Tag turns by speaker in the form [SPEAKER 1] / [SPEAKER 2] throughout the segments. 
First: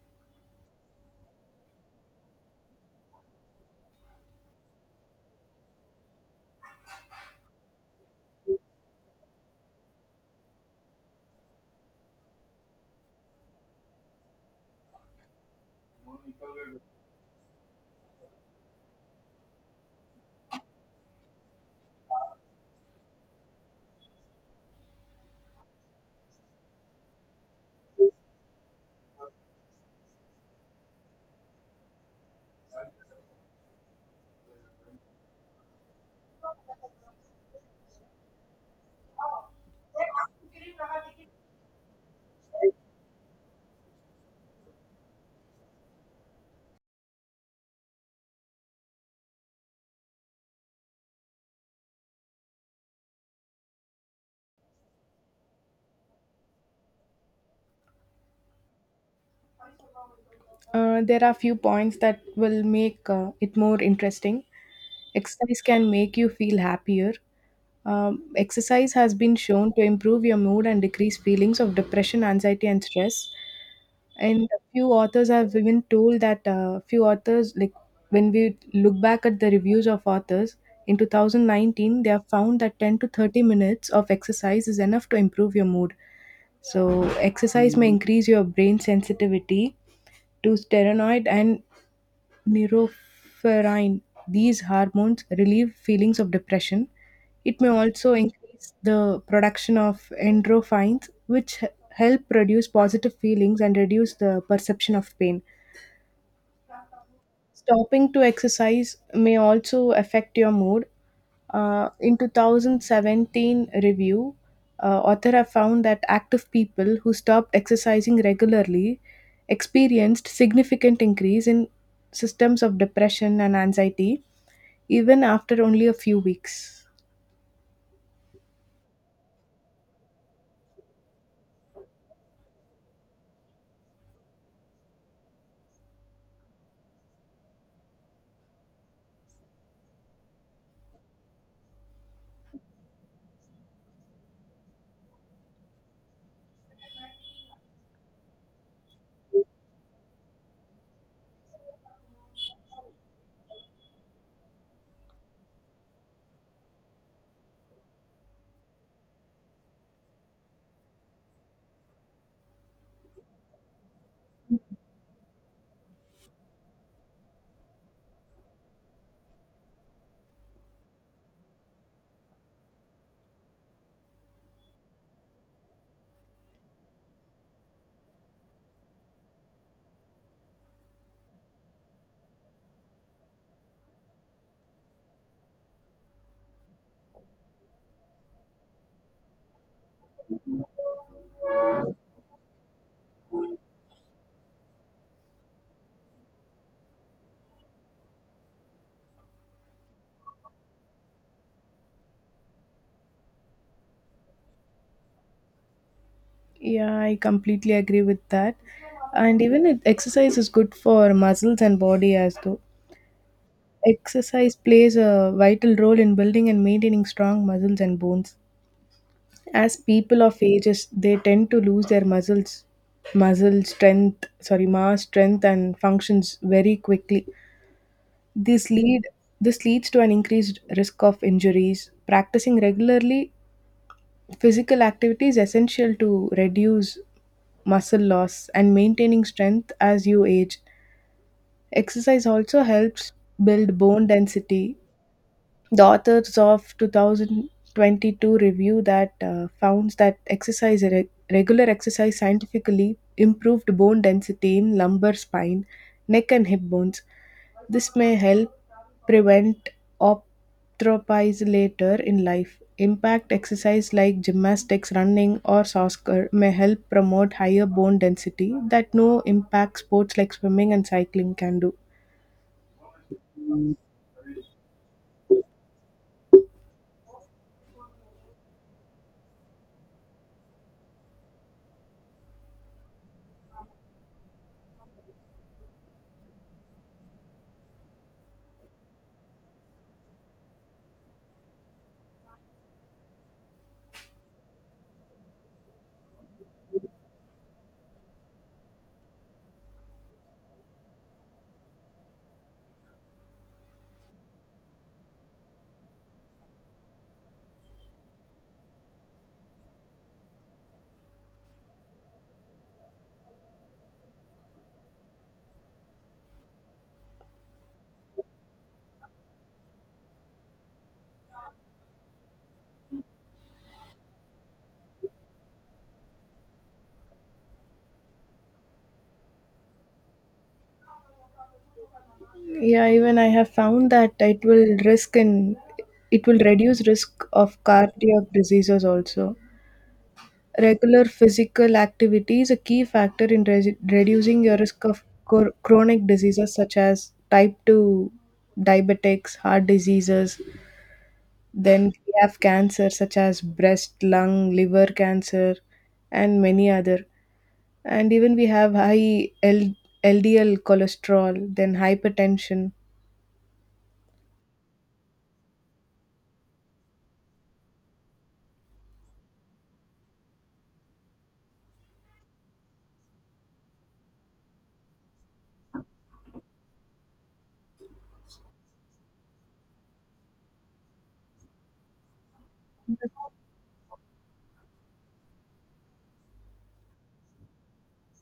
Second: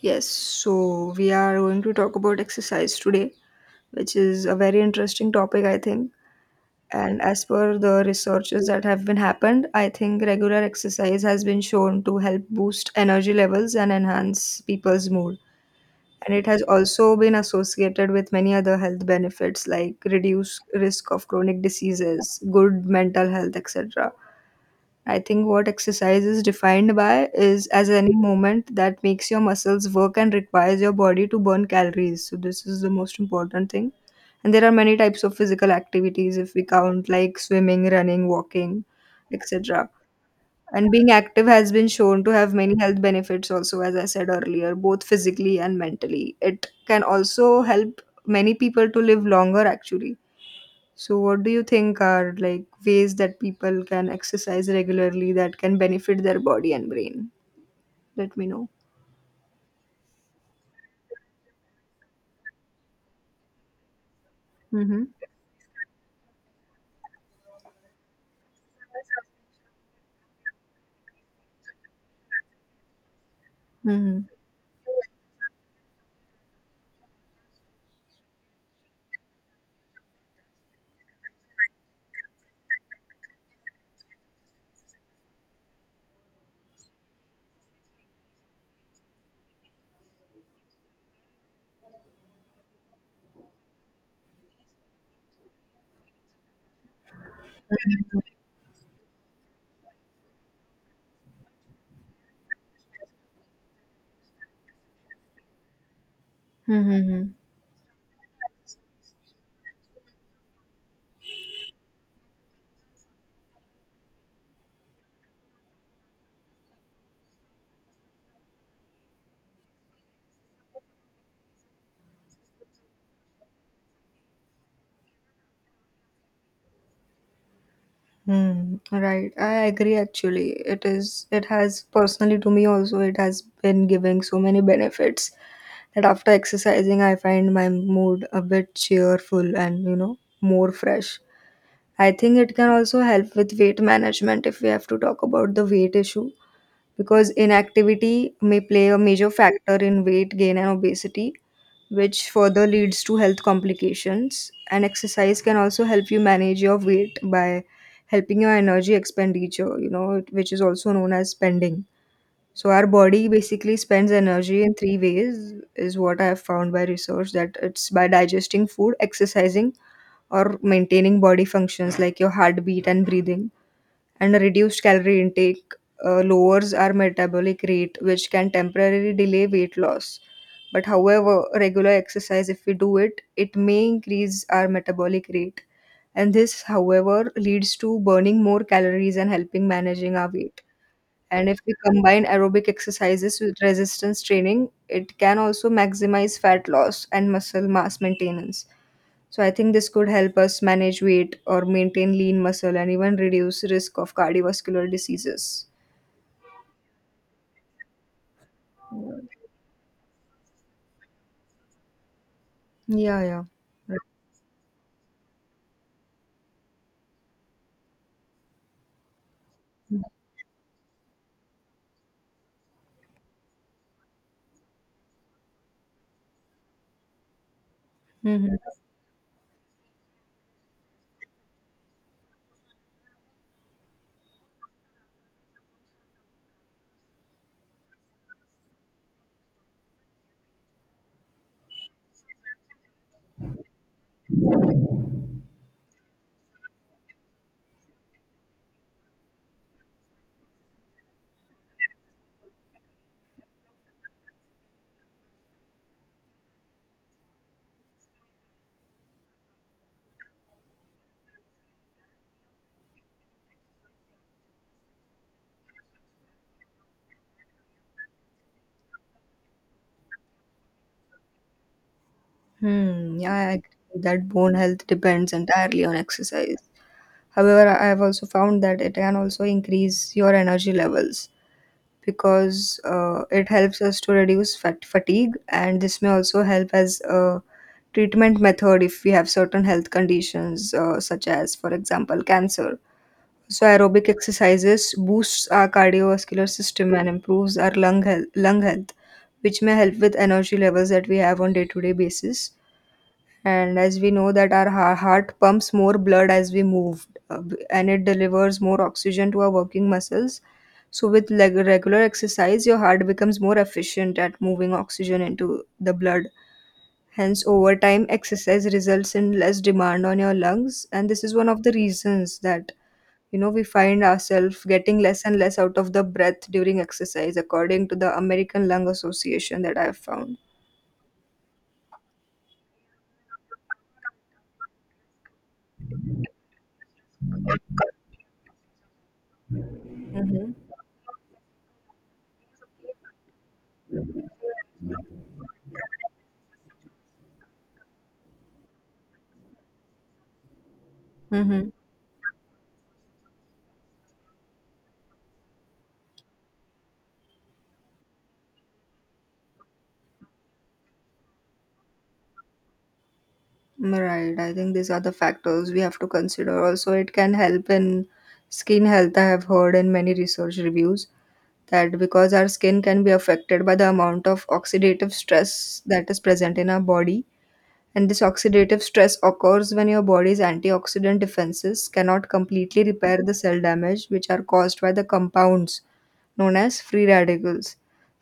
[SPEAKER 1] Yes, so we are going to talk about exercise today, which is a very interesting topic, I think. And as per the researches that have been happened, I think regular exercise has been shown to help boost energy levels and enhance people's mood. And it has also been associated with many other health benefits like reduced risk of chronic diseases, good mental health, etc. I think what exercise is defined by is as any movement that makes your muscles work and requires your body to burn calories. So this is the most important thing. And there are many types of physical activities if we count like swimming, running, walking, etc. And being active has been shown to have many health benefits also, as I said earlier, both physically and mentally. It can also help many people to live longer actually. So, what do you think are like ways that people can exercise regularly that can benefit their body and brain? Let me know.
[SPEAKER 2] There are few points that will make it more interesting.
[SPEAKER 1] Mm-hmm.
[SPEAKER 2] Exercise can make you feel happier. Exercise has been shown to improve your mood and decrease feelings of depression, anxiety, and stress.
[SPEAKER 1] Mm-hmm.
[SPEAKER 2] And a few authors have even told that few authors, like when we look back at the reviews of authors in 2019, they have found that 10 to 30 minutes of exercise is enough to improve your mood. So, exercise may increase your brain sensitivity to steroid and norepinephrine. These hormones relieve feelings of depression. It may also increase the production of endorphins, which help produce positive feelings and reduce the perception of pain.
[SPEAKER 1] Mm-hmm.
[SPEAKER 2] Stopping to exercise may also affect your mood. In 2017 review, author have found that active people who stopped exercising regularly experienced significant increase in systems of depression and anxiety even after only a few weeks.
[SPEAKER 1] Hmm. Right, I agree actually. It has personally to me also, it has been giving so many benefits that after exercising I find my mood a bit cheerful and, you know, more fresh. I think it can also help with weight management if we have to talk about the weight issue, because inactivity may play a major factor in weight gain and obesity, which further leads to health complications. And exercise can also help you manage your weight by helping your energy expenditure, you know, which is also known as spending. So our body basically spends energy in three ways, is what I have found by research, that it's by digesting food, exercising, or maintaining body functions like your heartbeat and breathing. And a reduced calorie intake lowers our metabolic rate, which can temporarily delay weight loss. But however, regular exercise, if we do it, it may increase our metabolic rate. And this, however, leads to burning more calories and helping managing our weight. And if we combine aerobic exercises with resistance training, it can also maximize fat loss and muscle mass maintenance. So I think this could help us manage weight or maintain lean muscle and even reduce risk of cardiovascular diseases.
[SPEAKER 2] Yeah, I completely agree with that. And even it, exercise is good for muscles and body as though.
[SPEAKER 1] Yeah, yeah. Right.
[SPEAKER 2] Exercise plays a vital role in building and maintaining strong muscles and bones. As people of ages, they tend to lose their muscles, muscle strength, sorry, mass strength and functions very quickly.
[SPEAKER 1] Mhm.
[SPEAKER 2] This lead this leads to an increased risk of injuries. Practicing regularly, physical activity is essential to reduce muscle loss and maintaining strength as you age. Exercise also helps build bone density. The authors of 2022 review that found that regular exercise scientifically improved bone density in lumbar spine, neck and hip bones. This may help prevent arthropathy later in life. Impact exercise like gymnastics, running, or soccer may help promote higher bone density that no impact sports like swimming and cycling can do.
[SPEAKER 1] Hmm. Yeah, I agree that bone health depends entirely on exercise. However, I have also found that it can also increase your energy levels, because it helps us to reduce fatigue, and this may also help as a treatment method if we have certain health conditions, such as, for example, cancer. So aerobic exercises boosts our cardiovascular system and improves our lung health, lung health, which may help with energy levels that we have on day to day basis. And as we know that our heart pumps more blood as we move, and it delivers more oxygen to our working muscles. So with regular exercise your heart becomes more efficient at moving oxygen into the blood. Hence over time exercise results in less demand on your lungs, and this is one of the reasons that, you know, we find ourselves getting less and less out of the breath during exercise, according to the American Lung Association, that I have found.
[SPEAKER 2] Yeah, even I have found that it will reduce risk of cardiac diseases also.
[SPEAKER 1] Mm-hmm.
[SPEAKER 2] Regular physical activity is a key factor in reducing your risk of chronic diseases such as type 2 diabetics, heart diseases. Then we have cancer such as breast, lung, liver cancer, and many other. And even we have LDL cholesterol, then hypertension.
[SPEAKER 1] Right. I think these are the factors we have to consider. Also, it can help in skin health. I have heard in many research reviews that because our skin can be affected by the amount of oxidative stress that is present in our body, and this oxidative stress occurs when your body's antioxidant defenses cannot completely repair the cell damage which are caused by the compounds known as free radicals.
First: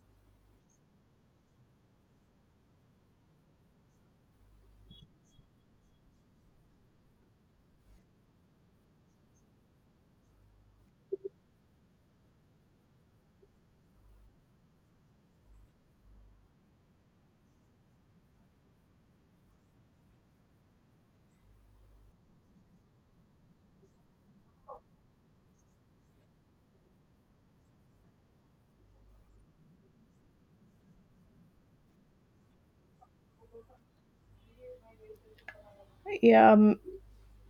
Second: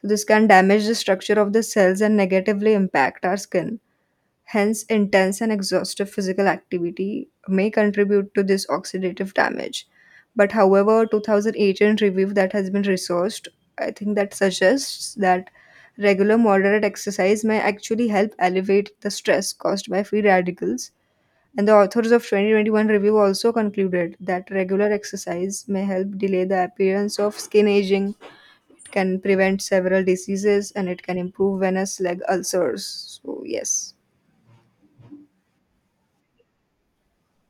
[SPEAKER 1] So this can damage the structure of the cells and negatively impact our skin. Hence, intense and exhaustive physical activity may contribute to this oxidative damage. But however, 2018 review that has been resourced, I think, that suggests that regular moderate exercise may actually help alleviate the stress caused by free radicals. And the authors of 2021 review also concluded that regular exercise may help delay the appearance of skin aging, can prevent several diseases, and it can improve venous leg ulcers. So, yes.
[SPEAKER 2] Yeah,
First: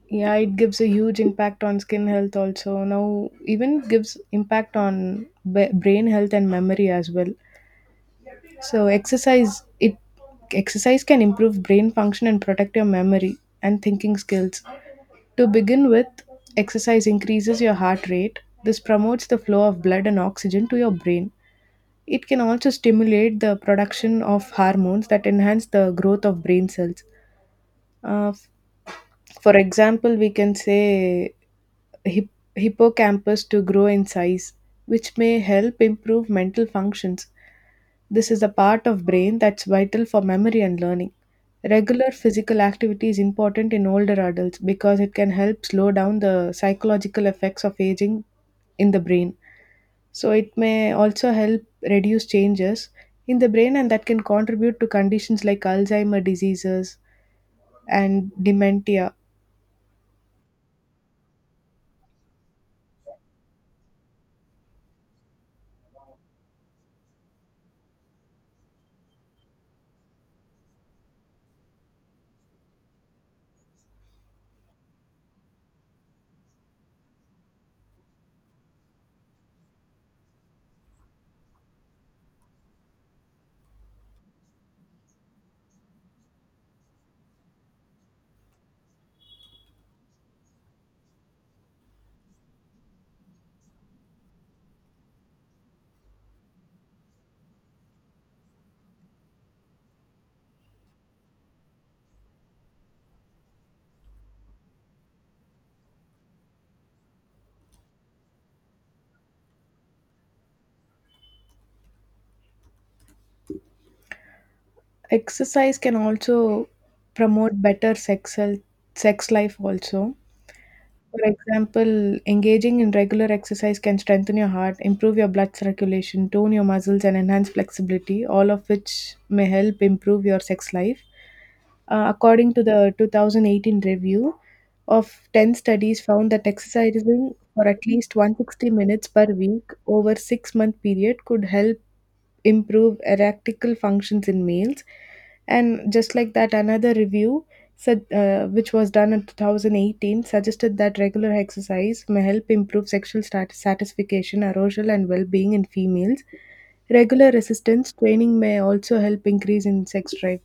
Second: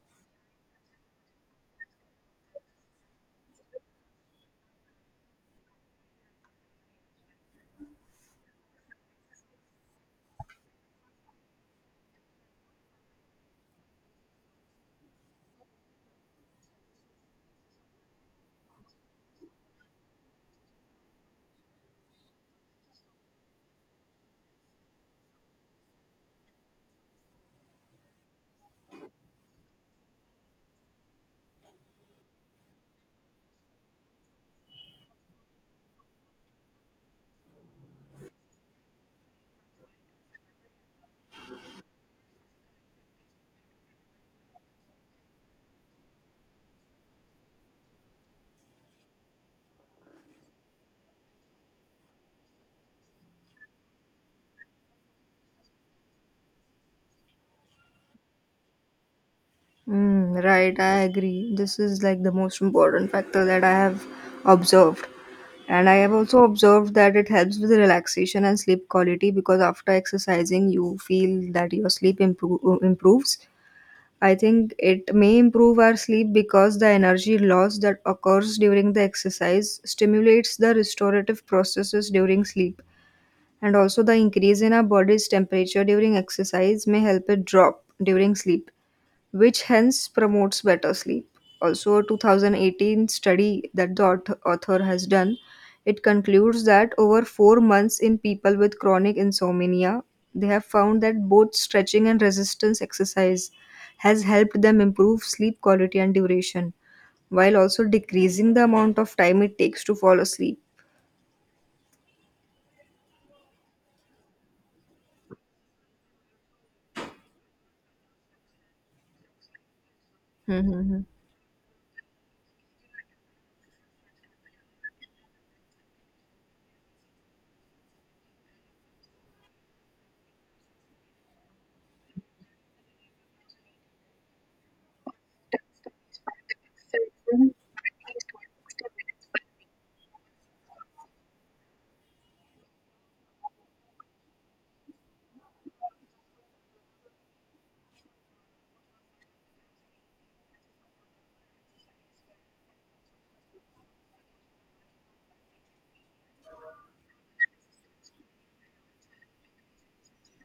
[SPEAKER 2] yeah, it gives a huge impact on skin health also. Now even gives impact on brain health and memory as well. So exercise can improve brain function and protect your memory and thinking skills. To begin with, exercise increases your heart rate. This promotes the flow of blood and oxygen to your brain. It can also stimulate the production of hormones that enhance the growth of brain cells. uh, f- for example, we can say hip- hippocampus to grow in size, which may help improve mental functions. This is a part of brain that's vital for memory and learning. Regular physical activity is important in older adults because it can help slow down the psychological effects of aging in the brain. So it may also help reduce changes in the brain and that can contribute to conditions like Alzheimer diseases and dementia.
[SPEAKER 1] Mm, right, I agree. This is like the most important factor that I have observed. And I have also observed that it helps with relaxation and sleep quality, because after exercising, you feel that your improves. I think it may improve our sleep because the energy loss that occurs during the exercise stimulates the restorative processes during sleep. And also, the increase in our body's temperature during exercise may help it drop during sleep, which hence promotes better sleep. Also, a 2018 study that the author has done, it concludes that over 4 months in people with chronic insomnia, they have found that both stretching and resistance exercise has helped them improve sleep quality and duration, while also decreasing the amount of time it takes to fall asleep.
[SPEAKER 2] Exercise can also promote better sex health, sex life also.
[SPEAKER 1] Mm-hmm.
[SPEAKER 2] For example, engaging in regular exercise can strengthen your heart, improve your blood circulation, tone your muscles, and enhance flexibility, all of which may help improve your sex life. According to the 2018 review of 10 studies found that exercising for at least 160 minutes per week over 6-month period could help improve erectile functions in males. And just like that, another review, which was done in 2018, suggested that regular exercise may help improve sexual satisfaction, arousal, and well being in females. Regular resistance training may also help increase in sex drive.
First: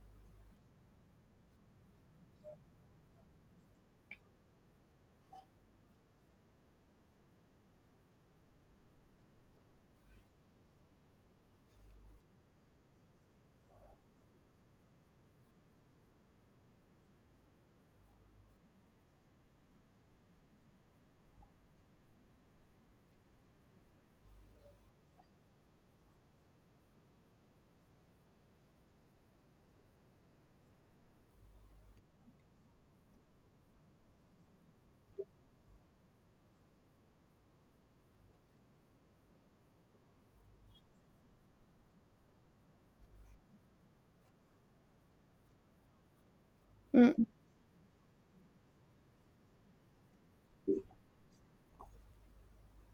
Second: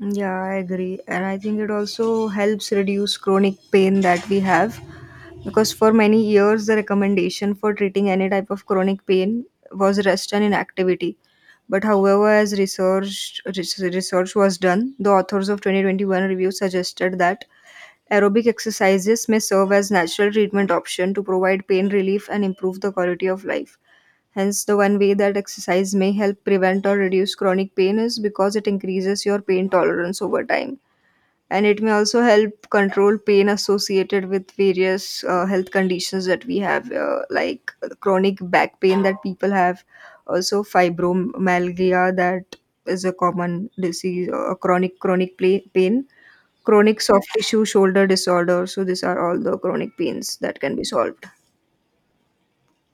[SPEAKER 1] Yeah, I agree. And I think it also helps reduce chronic pain that we have. Because for many years, the recommendation for treating any type of chronic pain was rest and inactivity. But however, as research was done, the authors of 2021 review suggested that aerobic exercises may serve as natural treatment option to provide pain relief and improve the quality of life. Hence, the one way that exercise may help prevent or reduce chronic pain is because it increases your pain tolerance over time, and it may also help control pain associated with various health conditions that we have, like chronic back pain that people have, also fibromyalgia, that is a common disease, chronic chronic pla pain, chronic
[SPEAKER 2] Mm,
[SPEAKER 1] soft tissue shoulder disorder. So these are all the chronic pains that can be solved.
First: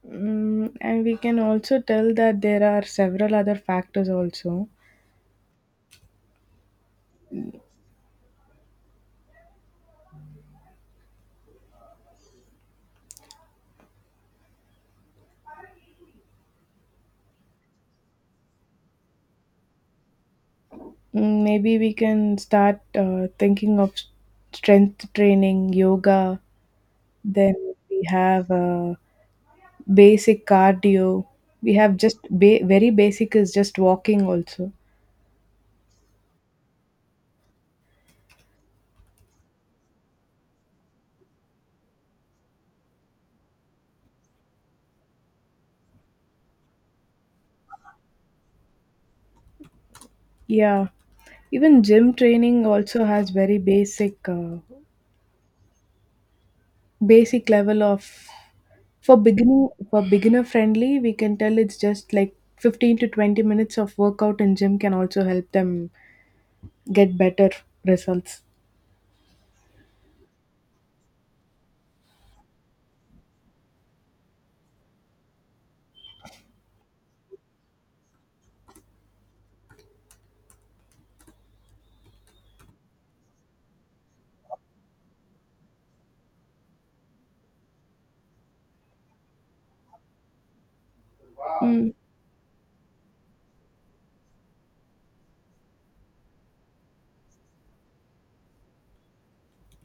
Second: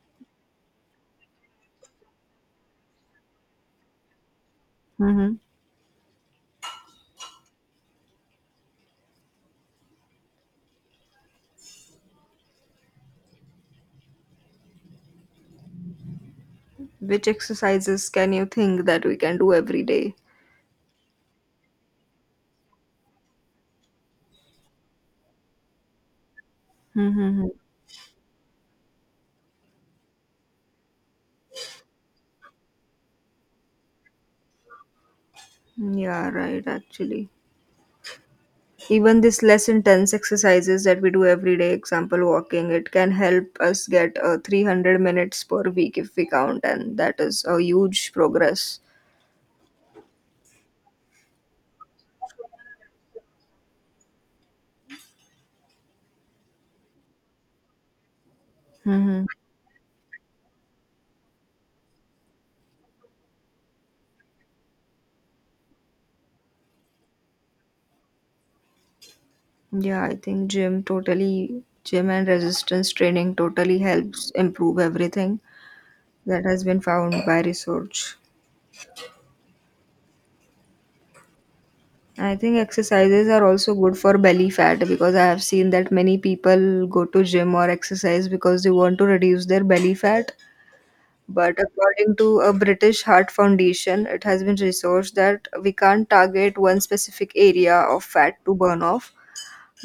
[SPEAKER 2] and we can also tell that there are several other factors also.
[SPEAKER 1] Hmm. Which exercises can you think that we can do every day?
[SPEAKER 2] Mm, maybe we can start thinking of strength training, yoga,
[SPEAKER 1] Mm-hmm.
[SPEAKER 2] then we have basic cardio. We have very basic is just walking also.
[SPEAKER 1] Yeah, right, actually. Even this less intense exercises that we do every day, example walking, it can help us get 300 minutes per week if we count, and that is a huge progress.
[SPEAKER 2] Yeah, even gym training also has very basic basic level of for
[SPEAKER 1] Hmm.
[SPEAKER 2] beginning for beginner friendly. We can tell it's just like 15 to 20 minutes of workout in gym can also help them get better results.
[SPEAKER 1] Yeah, I think gym totally, gym and resistance training totally helps improve everything that has been found by research. I think exercises are also good for belly fat, because I have seen that many people go to gym or exercise because they want to reduce their belly fat. But
[SPEAKER 2] Mm,
[SPEAKER 1] according to a British Heart Foundation, it has been researched that we can't target one specific area of fat to burn off,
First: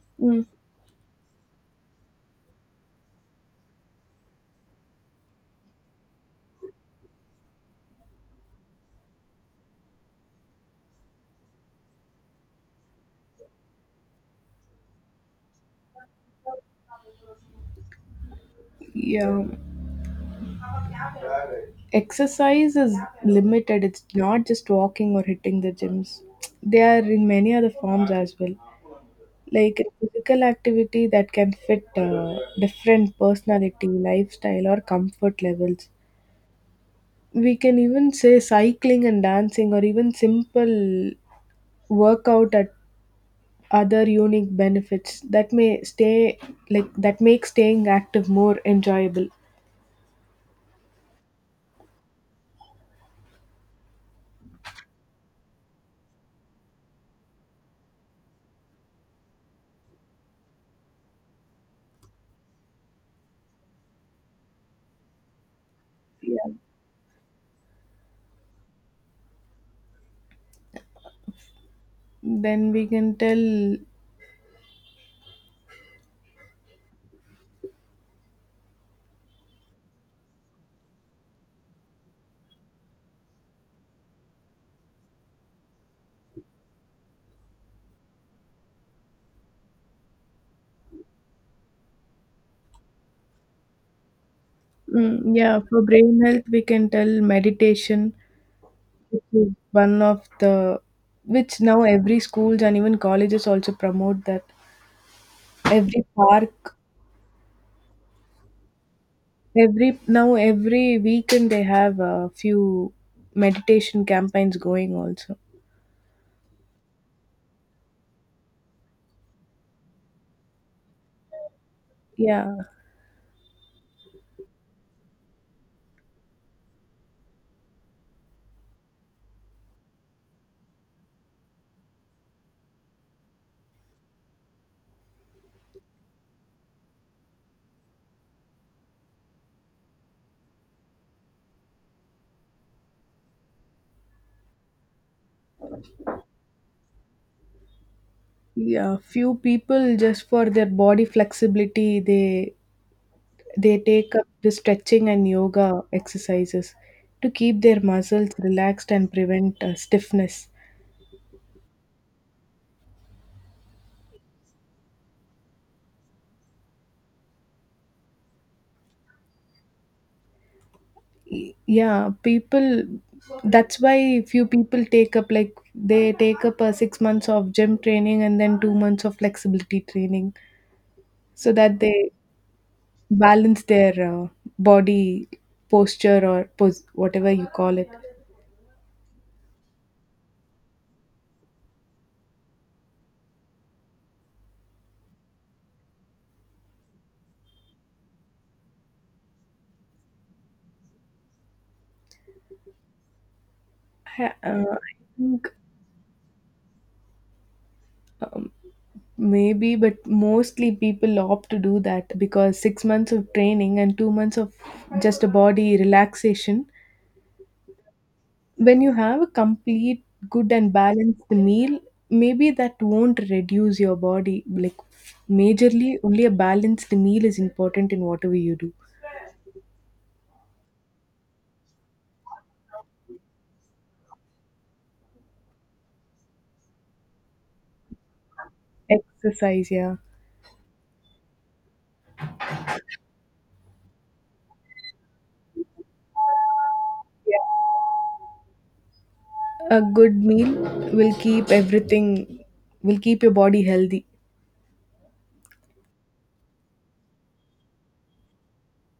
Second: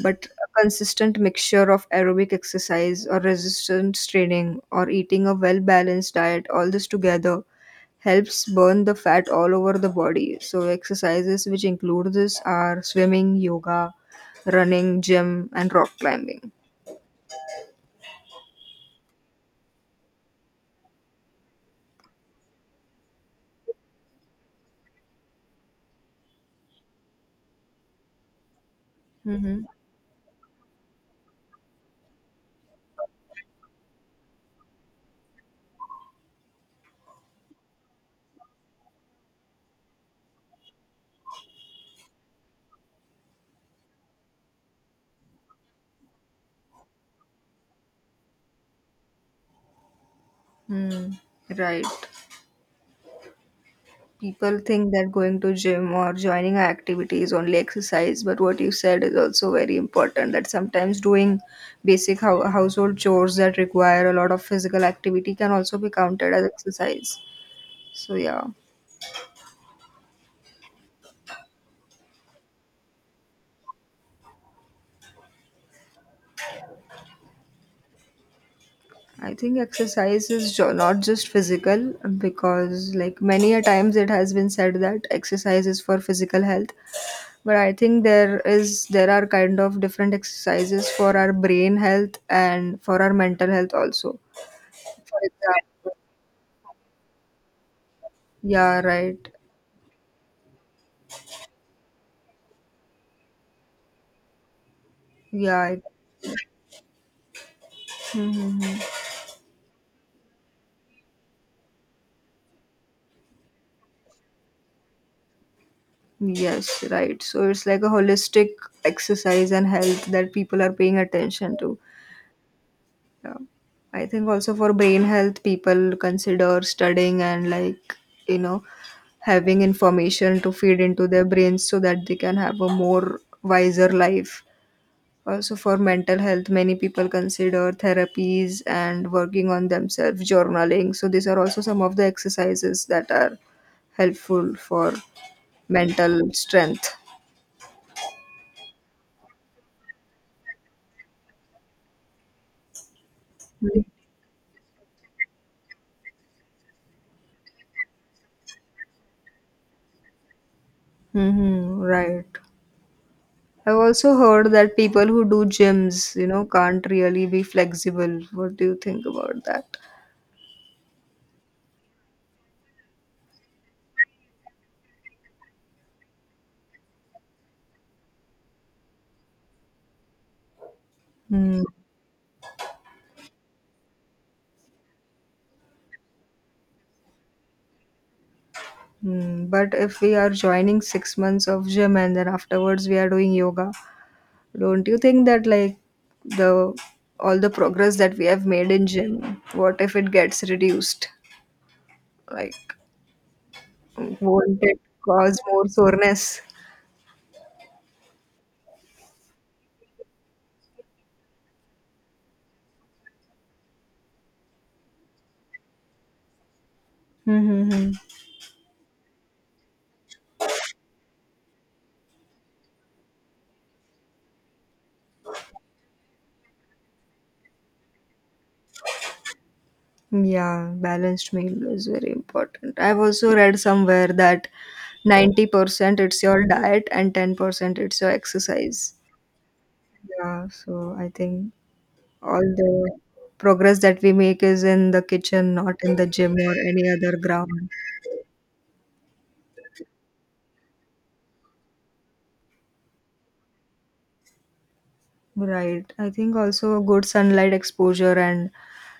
[SPEAKER 1] but
[SPEAKER 2] mm,
[SPEAKER 1] a consistent mixture of aerobic exercise or resistance training or eating a well balanced diet, all this together helps burn the fat all over the body. So, exercises which include this are swimming, yoga, running, gym, and rock climbing.
[SPEAKER 2] yeah, exercise is limited, it's not just walking or hitting the gyms, they are in many other forms as well, like physical activity that can fit different personality lifestyle or comfort levels. We can even say cycling and dancing or even simple workout at other unique benefits that may stay like that make staying active more enjoyable.
[SPEAKER 1] Mm-hmm. Right. People think that going to gym or joining an activity is only exercise, but what you said is also very important, that sometimes doing basic household chores that require a lot of physical activity can also be counted as exercise. So yeah,
[SPEAKER 2] Then we can tell,
[SPEAKER 1] I think exercise is not just physical, because like many a times it has been said that exercise is for physical health, but I think there are kind of different exercises for our brain health and for our mental health also. For
[SPEAKER 2] mm, yeah, for
[SPEAKER 1] example.
[SPEAKER 2] brain health, we can tell meditation,
[SPEAKER 1] Yeah,
[SPEAKER 2] which
[SPEAKER 1] right.
[SPEAKER 2] is one of the, which now every schools and even colleges also promote that.
[SPEAKER 1] Yeah. I-
[SPEAKER 2] Every park,
[SPEAKER 1] Mhm.
[SPEAKER 2] every now every weekend they have a few meditation campaigns going also.
[SPEAKER 1] Yes, right. So it's like a holistic exercise and health that people are paying attention to.
[SPEAKER 2] Yeah,
[SPEAKER 1] Yeah. I think also for brain health, people consider studying and, like, you know, having information to feed into their brains so that they can have a more wiser life. Also, for mental health, many people consider therapies and working on themselves, journaling. So, these are also some of the exercises that are helpful for mental strength.
[SPEAKER 2] yeah, few people just for their body flexibility, they take up the stretching and yoga exercises to keep their muscles relaxed and prevent stiffness.
[SPEAKER 1] Mm-hmm, right. I've also heard that people who do gyms, you know, can't really be flexible. What do you think about that?
[SPEAKER 2] Yeah, people, that's why few people take up like, they take up a 6 months of gym training and then 2 months of flexibility training so
[SPEAKER 1] Mm.
[SPEAKER 2] that they balance their body posture or whatever you call it.
[SPEAKER 1] Mm. But if we are joining 6 months of gym and then afterwards we are doing yoga, don't you think that, like, the all the progress that we have made in gym, what if it gets reduced? Like,
[SPEAKER 2] I,
[SPEAKER 1] won't
[SPEAKER 2] uh,
[SPEAKER 1] it
[SPEAKER 2] I
[SPEAKER 1] cause
[SPEAKER 2] think
[SPEAKER 1] more soreness?
[SPEAKER 2] maybe, but mostly people opt to do that because 6 months of training and 2 months of just a body relaxation,
[SPEAKER 1] Mm-hmm.
[SPEAKER 2] when you have a complete good and balanced meal, maybe that won't reduce your body like majorly. Only a balanced meal is important in whatever you do.
[SPEAKER 1] Yeah, balanced meal is very important. I've also read somewhere that 90% it's your diet and 10% it's your exercise.
[SPEAKER 2] Exercise, yeah,
[SPEAKER 1] Yeah, so I think all the progress that we make is in the kitchen, not in the gym or any other ground.
[SPEAKER 2] a good meal will keep everything will keep your body healthy.
[SPEAKER 1] Right. I think also good sunlight exposure and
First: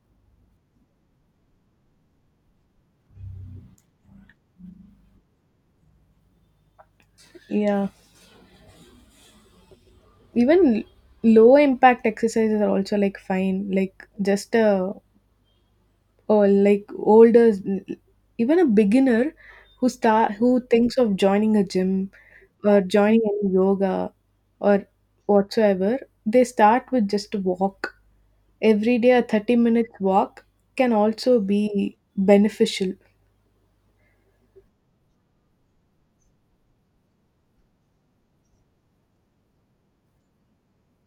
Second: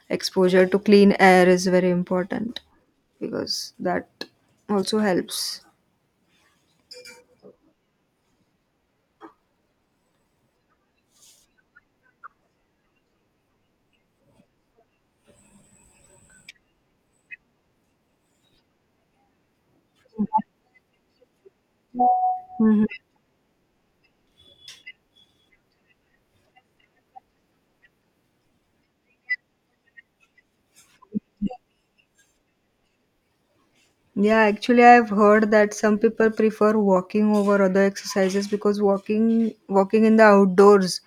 [SPEAKER 1] exposure to clean air is very important, because that also helps.
[SPEAKER 2] Yeah, even low impact exercises are also like fine, like just a, or like older, even a beginner who start who thinks of joining a gym or
[SPEAKER 1] Mhm.
[SPEAKER 2] joining any yoga or whatsoever, they start with just a walk every day. A 30-minute walk can also be beneficial.
[SPEAKER 1] Yeah, actually, I've heard that some people prefer walking over other exercises because walking in the outdoors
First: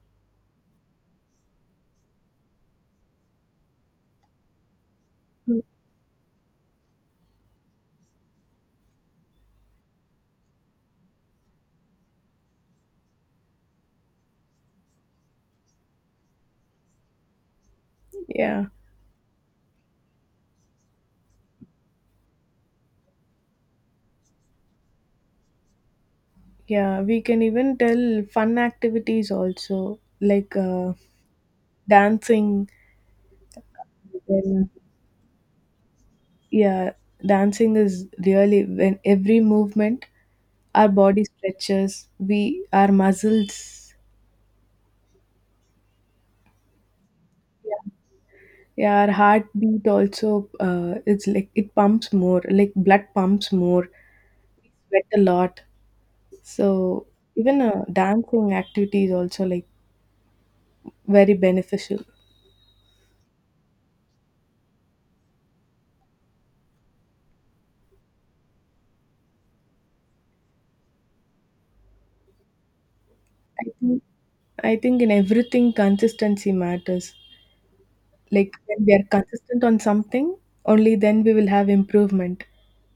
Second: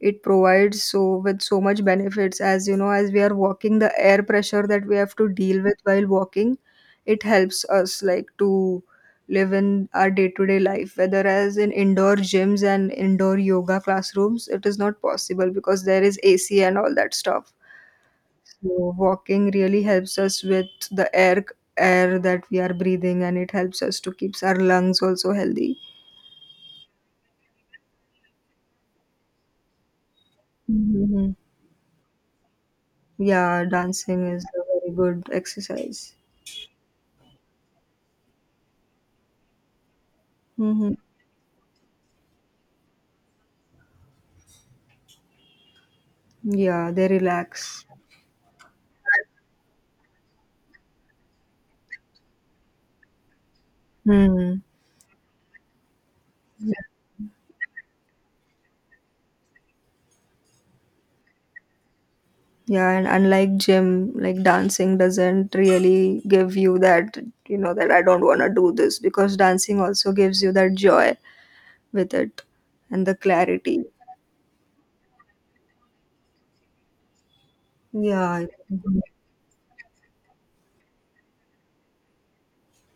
[SPEAKER 1] it provides so with so much benefits as you know as we are walking the air pressure that we have to deal with while walking it helps us like to live in our day-to-day life whether as in indoor gyms and indoor yoga classrooms it is not possible because there is AC and all that stuff
[SPEAKER 2] Yeah,
[SPEAKER 1] so walking really helps us with the air that we are breathing and it helps us to keeps our lungs also healthy.
[SPEAKER 2] yeah, we can even tell fun activities also, like
[SPEAKER 1] Hmm.
[SPEAKER 2] dancing.
[SPEAKER 1] Yeah, dancing is
[SPEAKER 2] Then,
[SPEAKER 1] a very good exercise.
[SPEAKER 2] yeah, dancing is really when every movement our
[SPEAKER 1] Hmm.
[SPEAKER 2] body stretches, we our muscles.
[SPEAKER 1] Yeah, they
[SPEAKER 2] yeah,
[SPEAKER 1] relax.
[SPEAKER 2] yeah, our heartbeat also, it's like it pumps more, like blood pumps more,
[SPEAKER 1] Mm.
[SPEAKER 2] we sweat a lot. So
[SPEAKER 1] Yeah.
[SPEAKER 2] even dancing activity is also like very beneficial.
[SPEAKER 1] Yeah, and unlike gym, like dancing doesn't really give you that, you know, that I don't want to do this because dancing also gives you that joy with it and the
[SPEAKER 2] i
[SPEAKER 1] clarity.
[SPEAKER 2] think i think in everything consistency matters.
[SPEAKER 1] Yeah.
[SPEAKER 2] Like when we are consistent on something, only then we will have improvement.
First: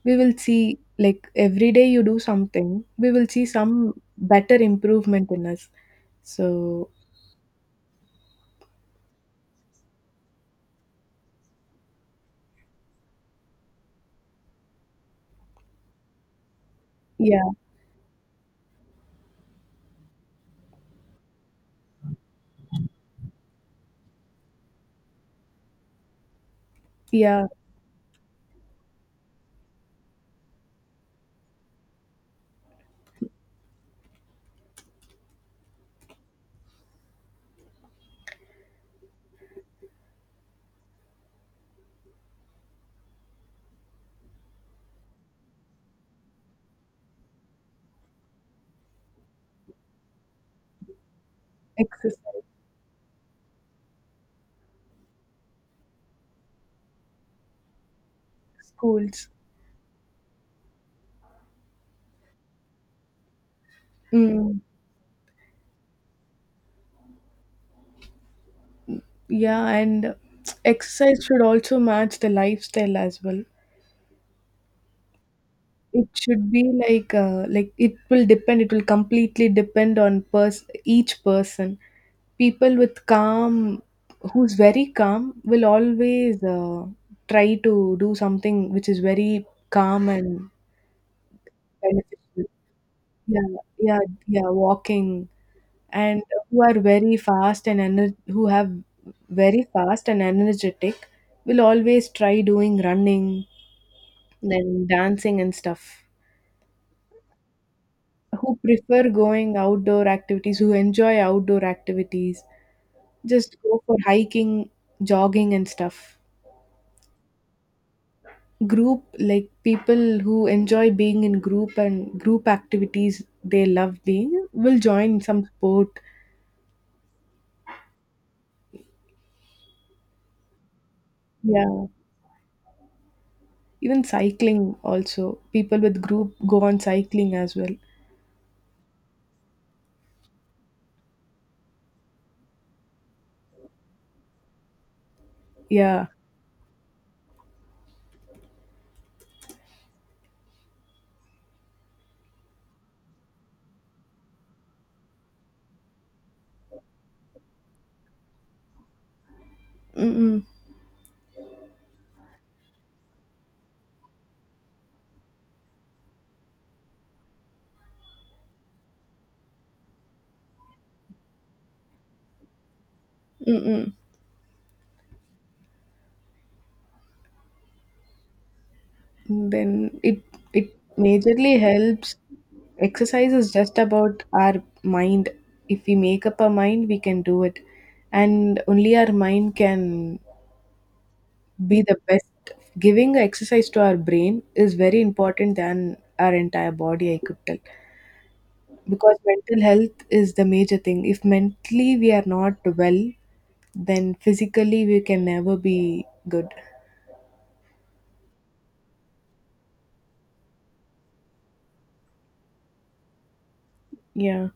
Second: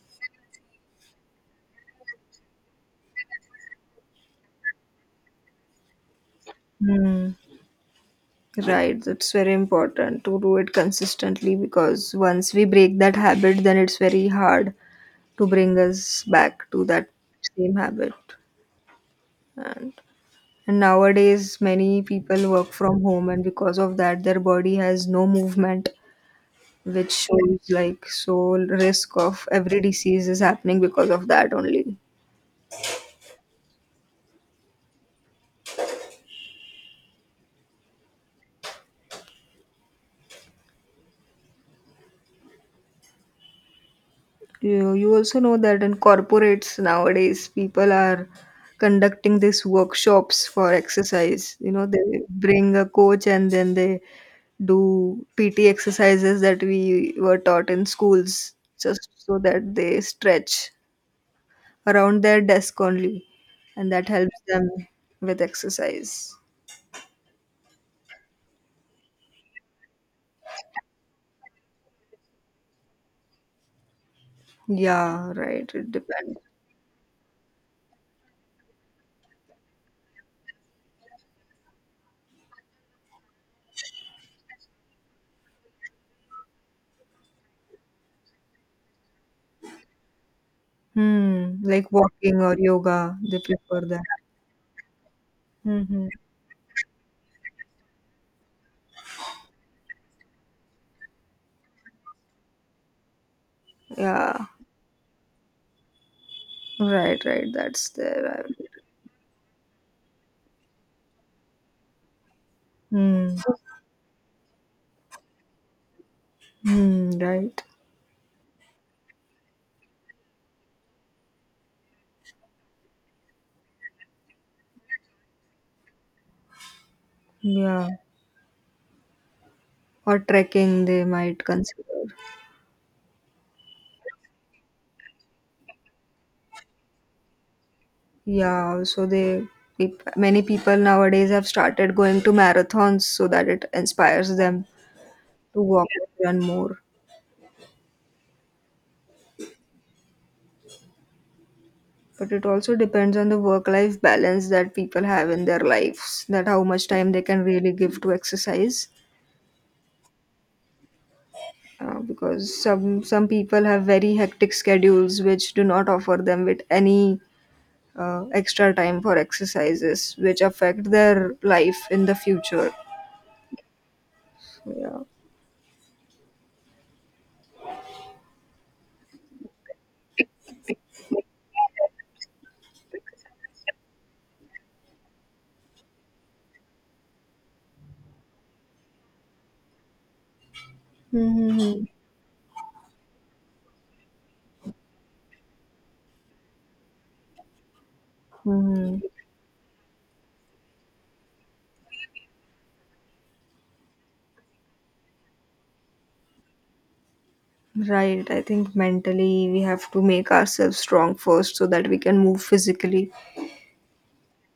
[SPEAKER 2] We will see like every day you do something, we will see some better improvement in us. So
[SPEAKER 1] Mm. Right, that's very important to do it consistently because once we break that habit, then it's very hard to bring us back to that
[SPEAKER 2] yeah.
[SPEAKER 1] same habit. And, and nowadays, many people work from home, and because of that, their body has no movement, which
[SPEAKER 2] yeah,
[SPEAKER 1] shows like so risk of every disease is happening because of that only. You also know that in corporates nowadays, people are conducting these workshops for exercise. You know, they
[SPEAKER 2] Exercise,
[SPEAKER 1] bring a coach and then they do PT exercises that we were taught in schools just
[SPEAKER 2] schools.
[SPEAKER 1] so that they stretch around their desk only. And that helps
[SPEAKER 2] Mm,
[SPEAKER 1] them with exercise.
[SPEAKER 2] yeah, and exercise should also match the lifestyle as well.
[SPEAKER 1] Yeah, right. It
[SPEAKER 2] It
[SPEAKER 1] depends.
[SPEAKER 2] should be like it it will completely depend on pers each person. People with calm, who's very calm, will always try to do something which is very calm and
[SPEAKER 1] Hmm, like walking
[SPEAKER 2] beneficial.
[SPEAKER 1] or yoga, they
[SPEAKER 2] Yeah,
[SPEAKER 1] prefer
[SPEAKER 2] yeah,
[SPEAKER 1] that.
[SPEAKER 2] yeah, walking,
[SPEAKER 1] Hmm.
[SPEAKER 2] and who are very fast and ener- who have very fast and energetic will always try doing running,
[SPEAKER 1] Yeah.
[SPEAKER 2] then dancing and stuff.
[SPEAKER 1] Right, right. That's there.
[SPEAKER 2] Who
[SPEAKER 1] I-
[SPEAKER 2] prefer going outdoor activities who enjoy outdoor activities,
[SPEAKER 1] Hmm.
[SPEAKER 2] just go for hiking, jogging and stuff.
[SPEAKER 1] Hmm. Right.
[SPEAKER 2] Group, like people who enjoy being in group and group activities, they love being, will join some sport.
[SPEAKER 1] Yeah. Or trekking, they might consider.
[SPEAKER 2] Yeah, even cycling also, people with group go on cycling as well.
[SPEAKER 1] Yeah. So they peop- many people nowadays have started going to marathons so that it inspires them to walk
[SPEAKER 2] Yeah.
[SPEAKER 1] and run more. But it also depends on the work-life balance that people have in their lives, that how much time they can really give to exercise.
[SPEAKER 2] Mm-mm.
[SPEAKER 1] Because some people have very hectic schedules which do not offer them with any extra time for exercises which affect their life in the future,
[SPEAKER 2] Mm-mm.
[SPEAKER 1] so yeah.
[SPEAKER 2] Then it majorly helps. Exercise is just about our mind. If we make up our mind, we can do it. And only our mind can be
[SPEAKER 1] Mm-hmm.
[SPEAKER 2] the best. Giving exercise to our brain is very important than our entire body, I could tell.
[SPEAKER 1] Hmm.
[SPEAKER 2] Because mental health is the major thing. If mentally we are not well, then physically we can never be good.
[SPEAKER 1] Right. I think mentally we have to make ourselves strong first so that we can move physically.
[SPEAKER 2] Yeah,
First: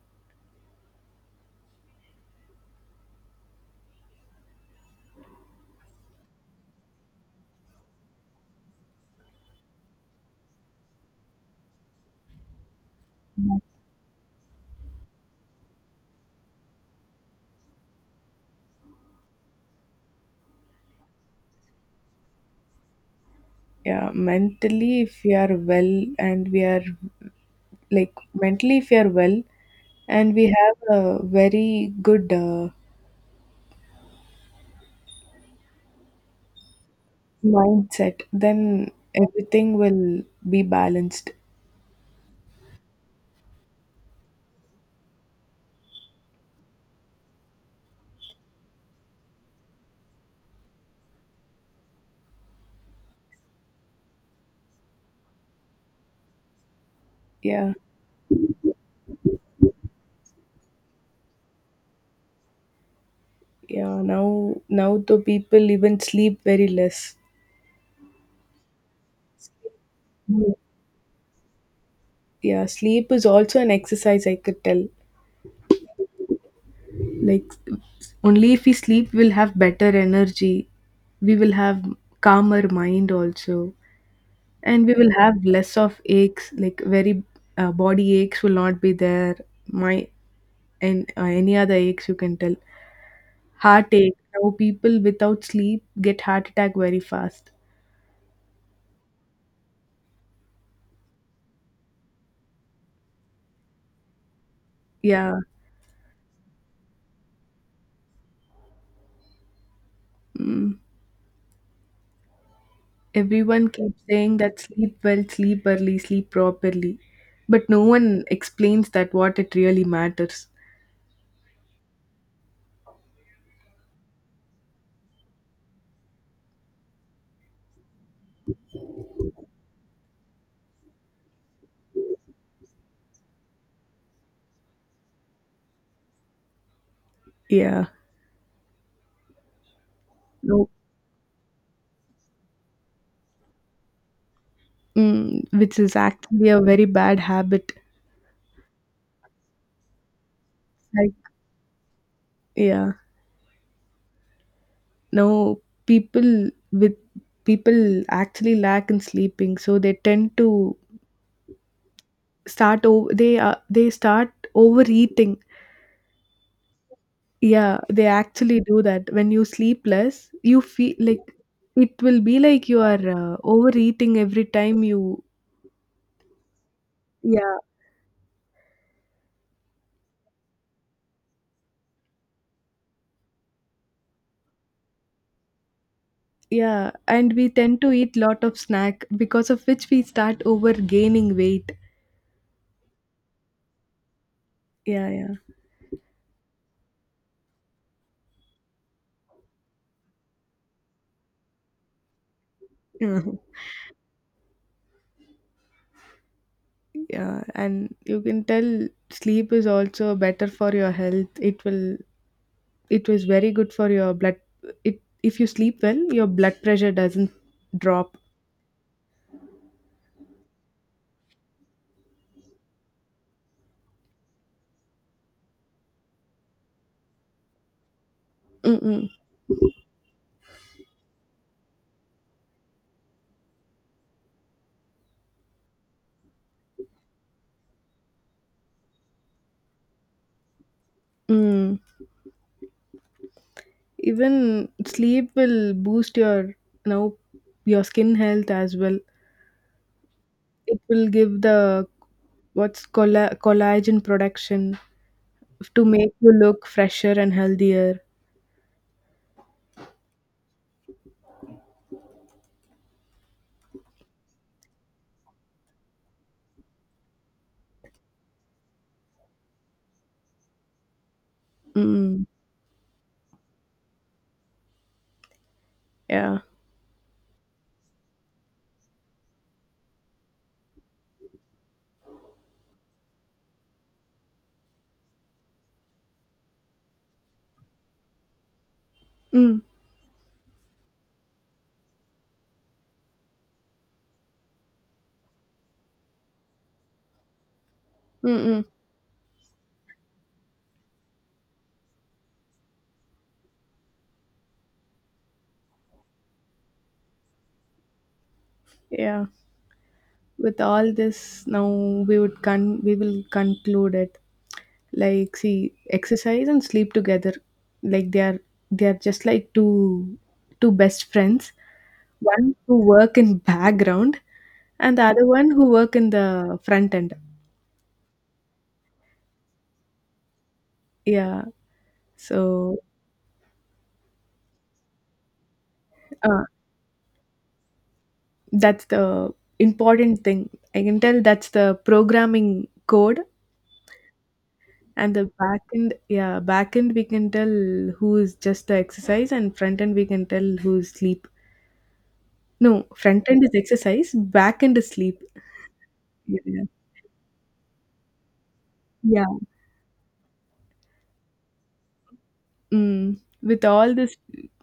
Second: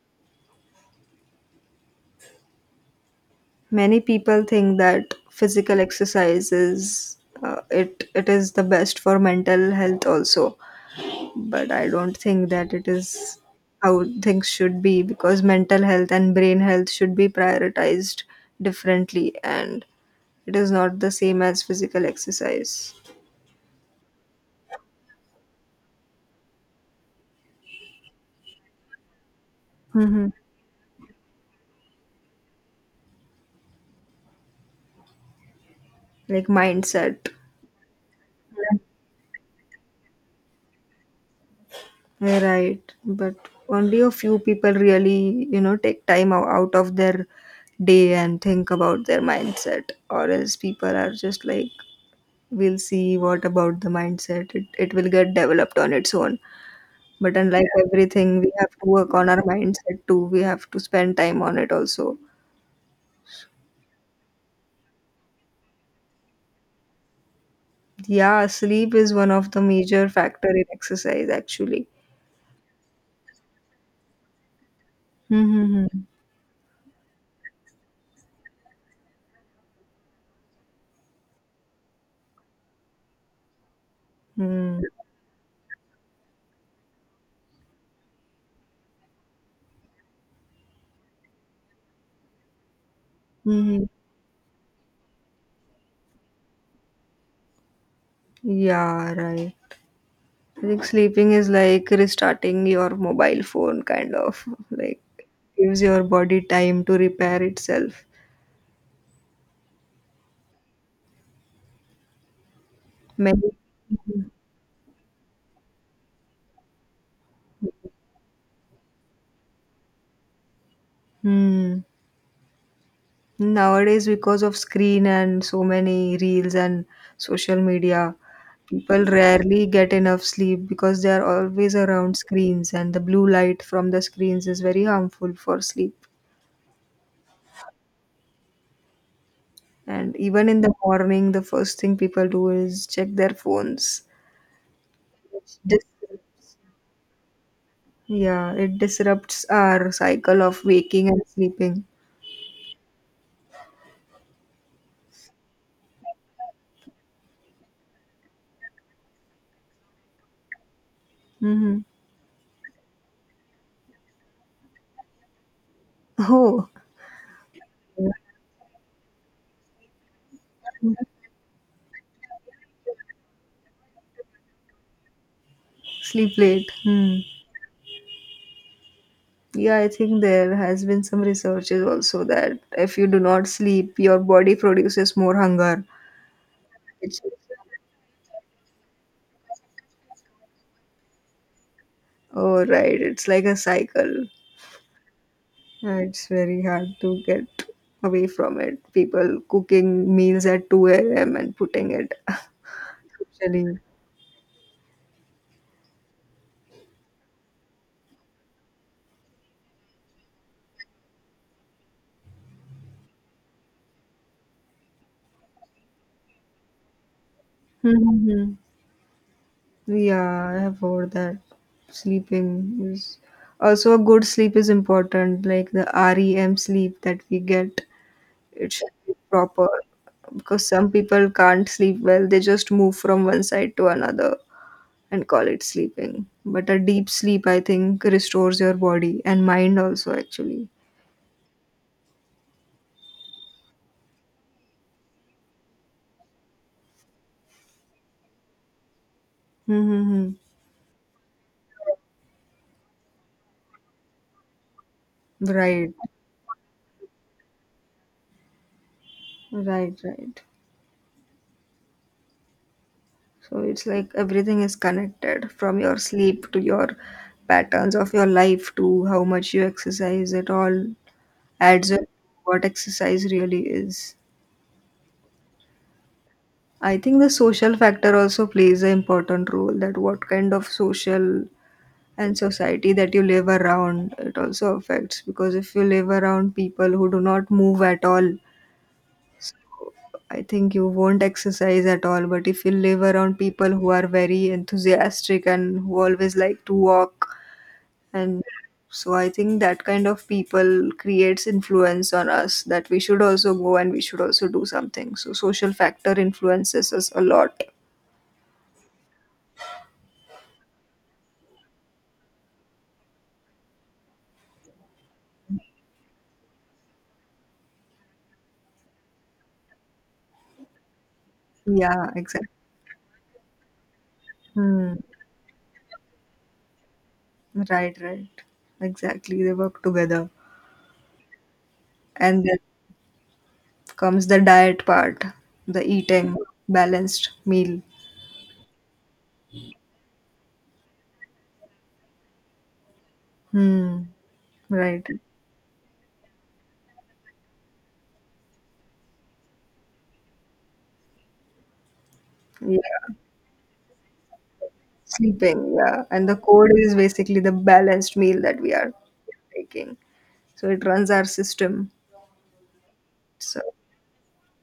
[SPEAKER 1] Many people think that physical exercise is it is the best for mental health also, but I don't think that it is how things should be because mental health and brain health should be prioritized differently, and it is not the same as physical exercise.
[SPEAKER 2] yeah mentally if we are well and we are like mentally if we are well
[SPEAKER 1] Mm-hmm.
[SPEAKER 2] and we have a very good
[SPEAKER 1] Like mindset.
[SPEAKER 2] mindset, then everything will be balanced.
[SPEAKER 1] Yeah, right, but only a few people really, you know, take time ou- out of their day and think about their mindset, or else people are just like we'll see what about the mindset, it will get developed on its own, but unlike,
[SPEAKER 2] yeah
[SPEAKER 1] yeah, everything, we have to work on our mindset too, we have to spend time on it also.
[SPEAKER 2] yeah now now the people even sleep very less.
[SPEAKER 1] Yeah, sleep is one of the major factor
[SPEAKER 2] Mm,
[SPEAKER 1] in exercise actually.
[SPEAKER 2] yeah, sleep is also an exercise, I could tell.
[SPEAKER 1] Hmm.
[SPEAKER 2] Like only if we sleep, we'll have better energy, we will have calmer mind also,
[SPEAKER 1] Mm.
[SPEAKER 2] and we will have less of aches, like very body aches will not be there. My and Any other aches you can tell,
[SPEAKER 1] Hmm.
[SPEAKER 2] heartache, now people without sleep get heart attack very fast.
[SPEAKER 1] Yeah, right. I think sleeping is like restarting your mobile phone, kind of like
[SPEAKER 2] Yeah,
[SPEAKER 1] gives your body time to repair itself.
[SPEAKER 2] mm,
[SPEAKER 1] Many.
[SPEAKER 2] everyone keeps saying that sleep well, sleep early, sleep properly, but no one explains that what it really matters.
[SPEAKER 1] Hmm. Nowadays, because of screen and so many reels and social media, people rarely get enough sleep because they are always around screens, and the blue light from the screens is very harmful for sleep.
[SPEAKER 2] Yeah,
[SPEAKER 1] And even in
[SPEAKER 2] no,
[SPEAKER 1] the morning, the first thing people do is check their phones.
[SPEAKER 2] mm,
[SPEAKER 1] Which
[SPEAKER 2] which
[SPEAKER 1] dis-
[SPEAKER 2] is actually a very bad habit.
[SPEAKER 1] yeah, it disrupts our cycle of waking
[SPEAKER 2] Like,
[SPEAKER 1] and sleeping.
[SPEAKER 2] yeah. Now, people with people actually lack in sleeping, so they tend to
[SPEAKER 1] Mm-hmm.
[SPEAKER 2] start over. They start overeating.
[SPEAKER 1] Oh,
[SPEAKER 2] Yeah, they actually do that. When you sleep less, you feel like it will be like you are overeating every time you.
[SPEAKER 1] sleep late. Hmm.
[SPEAKER 2] Yeah,
[SPEAKER 1] Yeah, I think there has been some researches also that if you do not sleep, your body produces more hunger.
[SPEAKER 2] yeah,
[SPEAKER 1] It's,
[SPEAKER 2] and we tend to eat lot of snack because of which we start over gaining weight.
[SPEAKER 1] oh, right. It's like a cycle.
[SPEAKER 2] Yeah, yeah.
[SPEAKER 1] Yeah, it's very hard to get away from it. People cooking meals at 2 a.m. and putting it.
[SPEAKER 2] Mhm.
[SPEAKER 1] Actually.
[SPEAKER 2] Yeah, and you can tell sleep is also better for your health. It will it was very good for your blood. It, if you sleep well, your blood pressure doesn't drop.
[SPEAKER 1] Mm-hmm. Yeah, I have heard that sleeping is also a good sleep is important, like the REM sleep that we get. It should
[SPEAKER 2] Mm-mm.
[SPEAKER 1] be proper because some people can't sleep well, they just move from one side to another and call it sleeping. But a deep sleep, I think, restores your body and mind also, actually.
[SPEAKER 2] Mm, even sleep will boost your, you know, your skin health as well.
[SPEAKER 1] Mm-hmm.
[SPEAKER 2] It will give the, what's collagen production to
[SPEAKER 1] Right,
[SPEAKER 2] make you look fresher and healthier.
[SPEAKER 1] right, right. So it's like everything is connected from your sleep to your patterns of your life to how much you exercise. It all adds up
[SPEAKER 2] Mm,
[SPEAKER 1] what exercise really is.
[SPEAKER 2] yeah.
[SPEAKER 1] I think the social factor also plays an important role that what kind of social and society that you live around, it also affects because if you live around people who do not move at all,
[SPEAKER 2] mm.
[SPEAKER 1] I think you won't exercise at all, but if you live around people who are very enthusiastic and who always like to walk. And
[SPEAKER 2] Mm-mm.
[SPEAKER 1] so I think that kind of people creates influence on us that we should also go and we should also do something. So social factor influences us a lot.
[SPEAKER 2] Yeah, with all this, now we would we will conclude it. Like, see, exercise and sleep together, like they are, they are just like two best friends.
[SPEAKER 1] Yeah, exactly.
[SPEAKER 2] One who work in background
[SPEAKER 1] Hmm.
[SPEAKER 2] and the other one who work in the front end.
[SPEAKER 1] Right, right. Exactly. They work together.
[SPEAKER 2] Yeah,
[SPEAKER 1] And then
[SPEAKER 2] so,
[SPEAKER 1] comes the diet part, the eating,
[SPEAKER 2] uh,
[SPEAKER 1] balanced meal.
[SPEAKER 2] that's the important thing, I can tell, that's the programming code.
[SPEAKER 1] Hmm. Right.
[SPEAKER 2] And the back end, yeah, back end we can tell who is just the exercise, and front end we can tell who is sleep. No,
[SPEAKER 1] Yeah.
[SPEAKER 2] front end is exercise, back end is sleep.
[SPEAKER 1] Sleeping. Yeah. And the
[SPEAKER 2] Yeah,
[SPEAKER 1] code is basically the balanced meal that we are
[SPEAKER 2] yeah.
[SPEAKER 1] taking. So it runs our system.
[SPEAKER 2] Mm,
[SPEAKER 1] So
[SPEAKER 2] with all this,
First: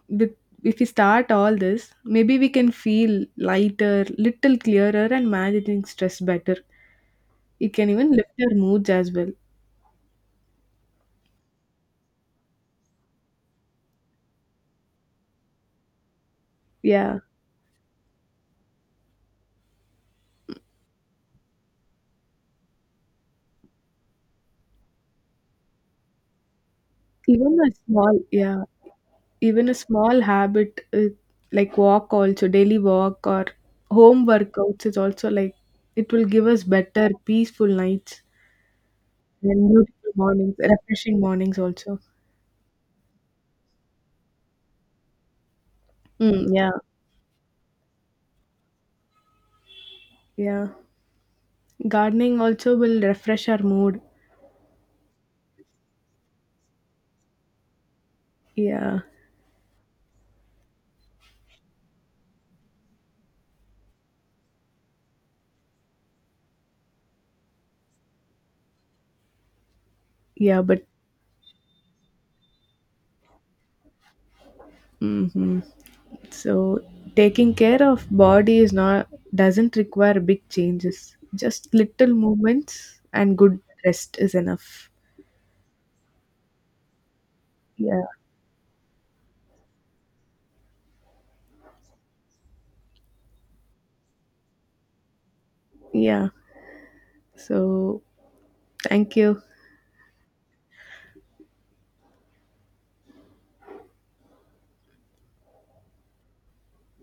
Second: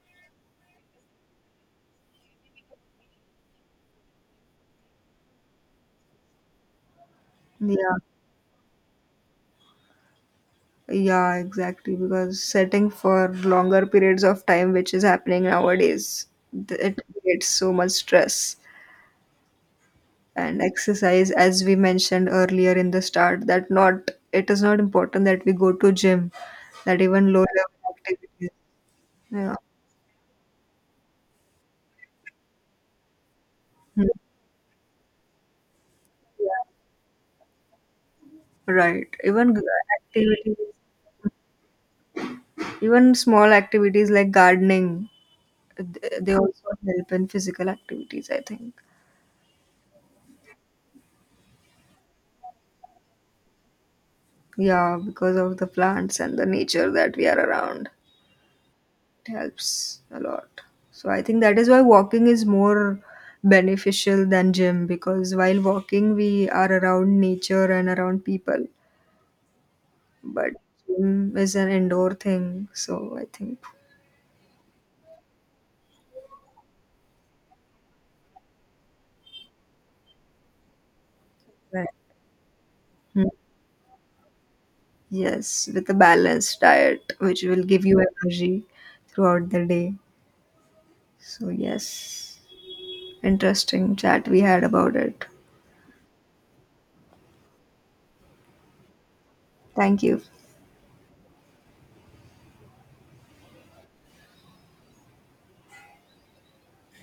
[SPEAKER 2] with if we start all this, maybe we can feel lighter, little clearer, and managing stress better. It
[SPEAKER 1] yeah,
[SPEAKER 2] can even lift our moods as well.
[SPEAKER 1] yeah, exactly. Because setting for longer periods of time, which is happening nowadays, th- it
[SPEAKER 2] Yeah,
[SPEAKER 1] creates so much stress. And exercise, as we mentioned earlier in the start, that not it is not important that we go to gym, that even low
[SPEAKER 2] even a
[SPEAKER 1] level
[SPEAKER 2] small
[SPEAKER 1] activities.
[SPEAKER 2] yeah,
[SPEAKER 1] Yeah.
[SPEAKER 2] even a small habit, like walk also, daily walk or
[SPEAKER 1] Hmm.
[SPEAKER 2] home workouts is also like, it will give us better peaceful nights
[SPEAKER 1] Right. Even g-
[SPEAKER 2] and beautiful mornings,
[SPEAKER 1] activities,
[SPEAKER 2] refreshing mornings also.
[SPEAKER 1] even small activities like gardening, th- they
[SPEAKER 2] Mm,
[SPEAKER 1] also
[SPEAKER 2] yeah,
[SPEAKER 1] help in physical activities, I think.
[SPEAKER 2] yeah. Gardening also will refresh our mood.
[SPEAKER 1] Yeah, because of the plants and the nature that we are around,
[SPEAKER 2] Yeah.
[SPEAKER 1] it helps a lot. So I think that is why walking is more beneficial than gym because while walking we are around nature and around people, but
[SPEAKER 2] Yeah, but,
[SPEAKER 1] gym is an indoor thing. So I think
[SPEAKER 2] mhm, so taking care of body is not doesn't require big changes. Just
[SPEAKER 1] that.
[SPEAKER 2] little movements
[SPEAKER 1] Hmm.
[SPEAKER 2] and good rest is enough.
[SPEAKER 1] Yes, with a balanced diet which will give you
[SPEAKER 2] Yeah.
[SPEAKER 1] energy throughout the day. So yes, interesting chat we had about it.
[SPEAKER 2] Yeah. So thank you.
[SPEAKER 1] Thank you.